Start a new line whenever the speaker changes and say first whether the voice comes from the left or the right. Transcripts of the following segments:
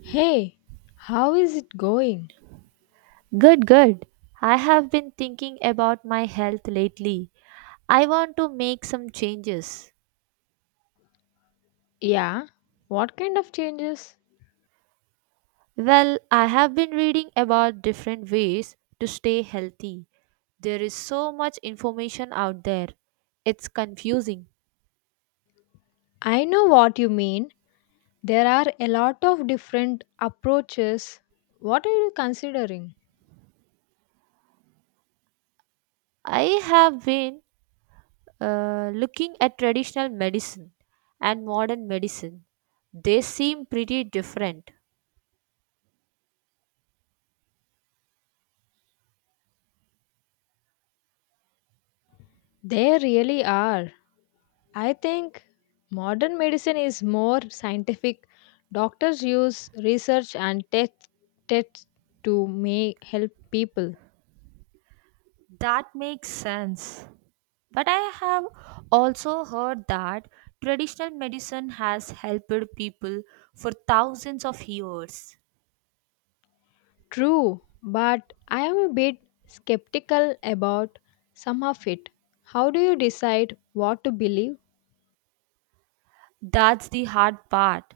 left: Hey, how is it going?
right: Good, good. I have been thinking about my health lately. I want to make some changes.
left: Yeah, what kind of changes?
right: Well, I have been reading about different ways to stay healthy. There is so much information out there. It's confusing.
left: I know what you mean. There are a lot of different approaches. What are you considering?
right: I have been looking at traditional medicine and modern medicine. They seem pretty different.
left: There really are. I think modern medicine is more scientific. Doctors use research and tests to may help people.
right: That makes sense. But I have also heard that traditional medicine has helped people for thousands of years.
left: True, but I am a bit skeptical about some of it. How do you decide what to believe?
right: That's the hard part.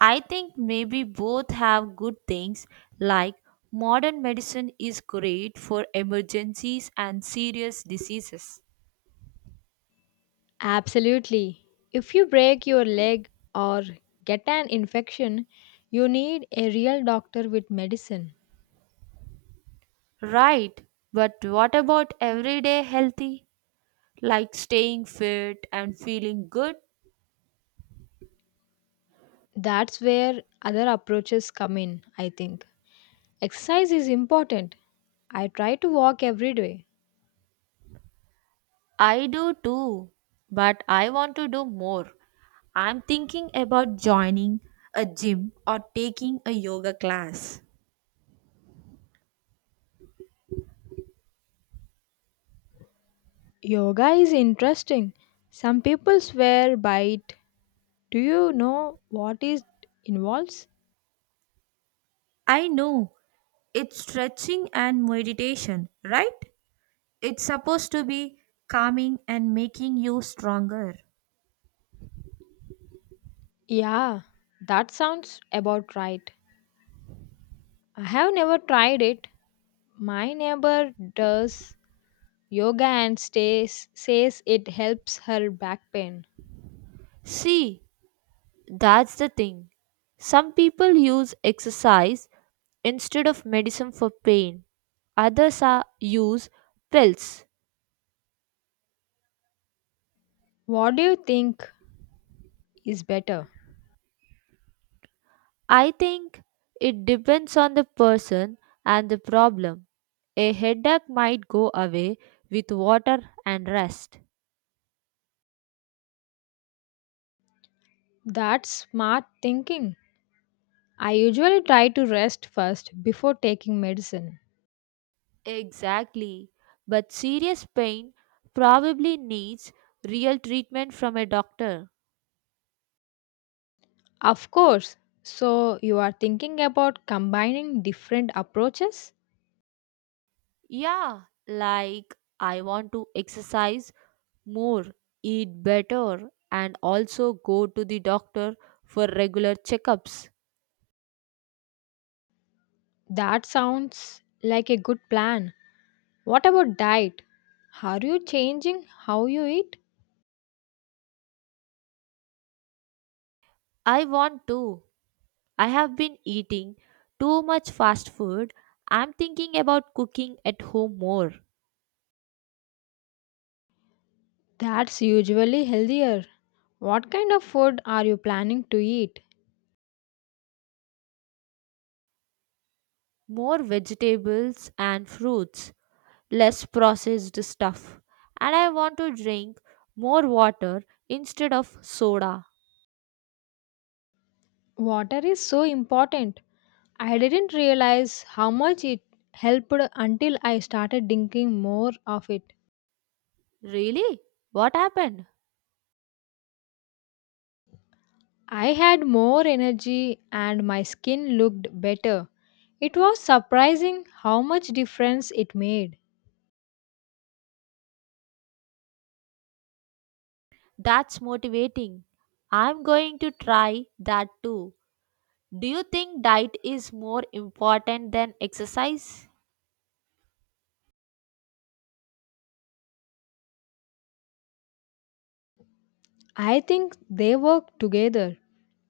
right: I think maybe both have good things, like modern medicine is great for emergencies and serious diseases.
left: Absolutely. If you break your leg or get an infection, you need a real doctor with medicine.
right: Right, but what about everyday healthy, like staying fit and feeling good?
left: That's where other approaches come in, I think. Exercise is important. I try to walk every day.
right: I do too, but I want to do more. I'm thinking about joining a gym or taking a yoga class.
left: Yoga is interesting. Some people swear by it. Do you know what it involves?
right: I know it's stretching and meditation, right? It's supposed to be calming and making you stronger.
left: Yeah, that sounds about right. I have never tried it. My neighbor does yoga and stays, says it helps her back pain.
right: See, that's the thing. Some people use exercise instead of medicine for pain, others are, use pills.
left: What do you think is better?
right: I think it depends on the person and the problem. A headache might go away with water and rest.
left: That's smart thinking. I usually try to rest first before taking medicine.
right: Exactly. But serious pain probably needs real treatment from a doctor.
left: Of course. So, you are thinking about combining different approaches?
right: Yeah, like I want to exercise more, eat better, and also go to the doctor for regular checkups.
left: That sounds like a good plan. What about diet? Are you changing how you eat?
right: I want to. I have been eating too much fast food. I'm thinking about cooking at home more.
left: That's usually healthier. What kind of food are you planning to eat?
right: More vegetables and fruits, less processed stuff. And I want to drink more water instead of soda.
left: Water is so important. I didn't realize how much it helped until I started drinking more of it.
right: Really? What happened?
left: I had more energy and my skin looked better. It was surprising how much difference it made.
right: That's motivating. I'm going to try that too. Do you think diet is more important than exercise?
left: I think they work together.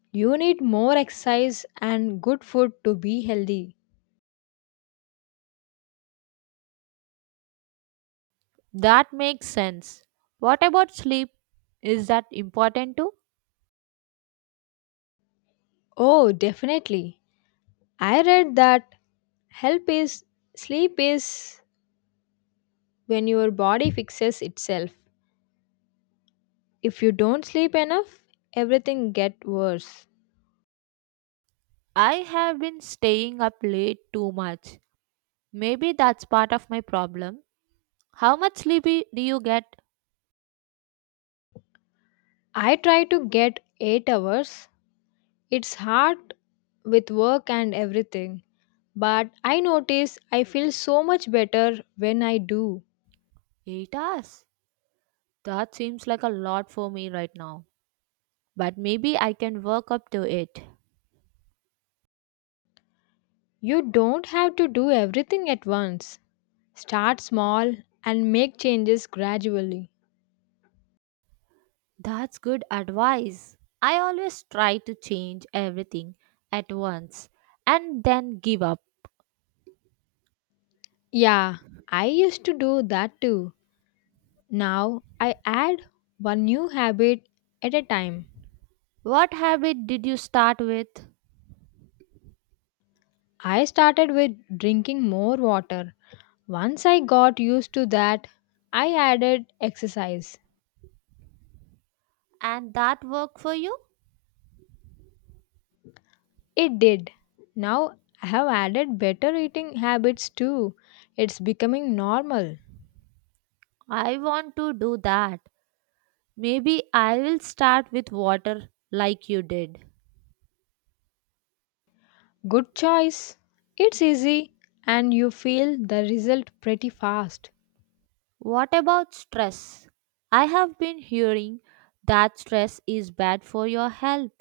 left: You need more exercise and good food to be healthy.
right: That makes sense. What about sleep? Is that important too?
left: Oh, definitely. I read that help is sleep is when your body fixes itself. If you don't sleep enough, everything get worse.
right: I have been staying up late too much. Maybe that's part of my problem. How much sleep do you get?
left: I try to get 8 hours. It's hard with work and everything, but I notice I feel so much better when I do.
right: 8 hours. That seems like a lot for me right now. But maybe I can work up to it.
left: You don't have to do everything at once. Start small and make changes gradually.
right: That's good advice. I always try to change everything at once and then give up.
left: Yeah, I used to do that too. Now I add one new habit at a time.
right: What habit did you start with?
left: I started with drinking more water. Once I got used to that, I added exercise.
right: And that work for you?
left: It did. Now I have added better eating habits too. It's becoming normal.
right: I want to do that. Maybe I will start with water like you did.
left: Good choice. It's easy and you feel the result pretty fast.
right: What about stress? I have been hearing that stress is bad for your health.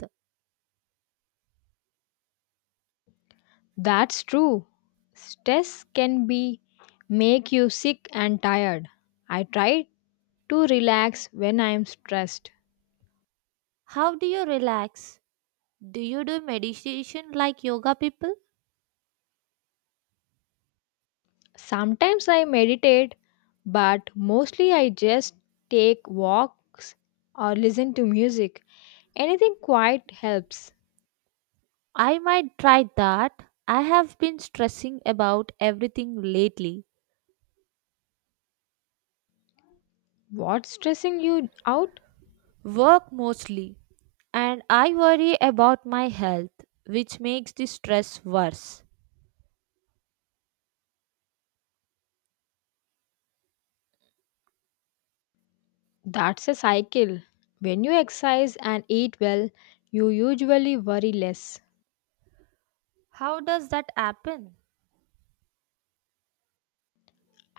left: That's true. Stress can be make you sick and tired. I try to relax when I am stressed.
right: How do you relax? Do you do meditation like yoga people?
left: Sometimes I meditate, but mostly I just take walks or listen to music. Anything quiet helps.
right: I might try that. I have been stressing about everything lately,
left: What's stressing you out?
right: work mostly, and I worry about my health, which makes the stress worse.
left: That's a cycle. When you exercise and eat well, you usually worry less.
right: How does that happen?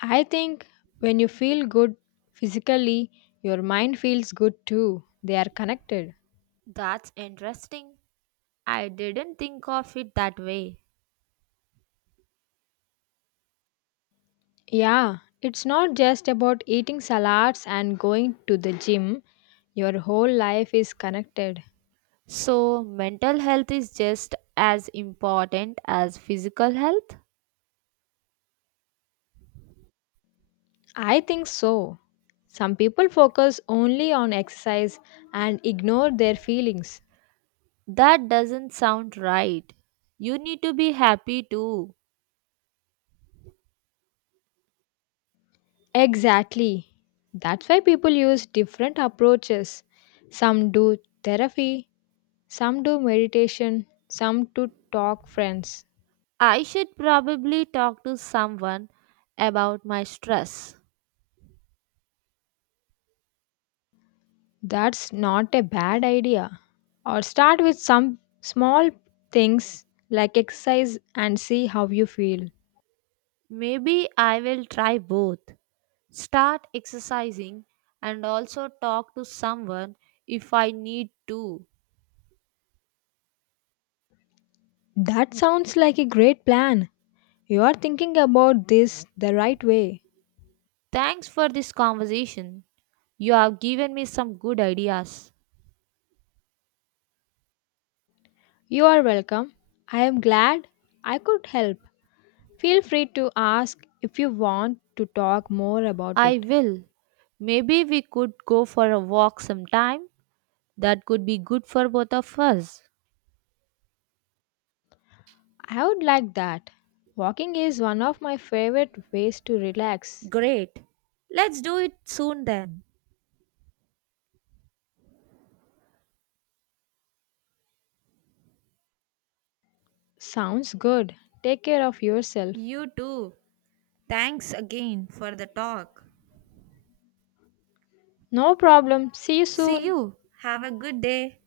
left: I think when you feel good physically, your mind feels good too. They are connected.
right: That's interesting. I didn't think of it that way.
left: Yeah, it's not just about eating salads and going to the gym. Your whole life is connected.
right: So, mental health is just as important as physical health?
left: I think so. Some people focus only on exercise and ignore their feelings.
right: That doesn't sound right. You need to be happy too.
left: Exactly. That's why people use different approaches. Some do therapy, some do meditation, some to talk friends.
right: I should probably talk to someone about my stress.
left: That's not a bad idea. Or start with some small things like exercise and see how you feel.
right: Maybe I will try both. Start exercising and also talk to someone if I need to.
left: That sounds like a great plan. You are thinking about this the right way.
right: Thanks for this conversation. You have given me some good ideas.
left: You are welcome. I am glad I could help. Feel free to ask if you want to talk more about
right: I
left: it.
right: will. Maybe we could go for a walk sometime. That could be good for both of us.
left: I would like that. Walking is one of my favorite ways to relax.
right: Great. Let's do it soon then.
left: Sounds good. Take care of yourself.
right: You too. Thanks again for the talk.
left: No problem. See you
right: See
left: soon.
right: you. Have a good day.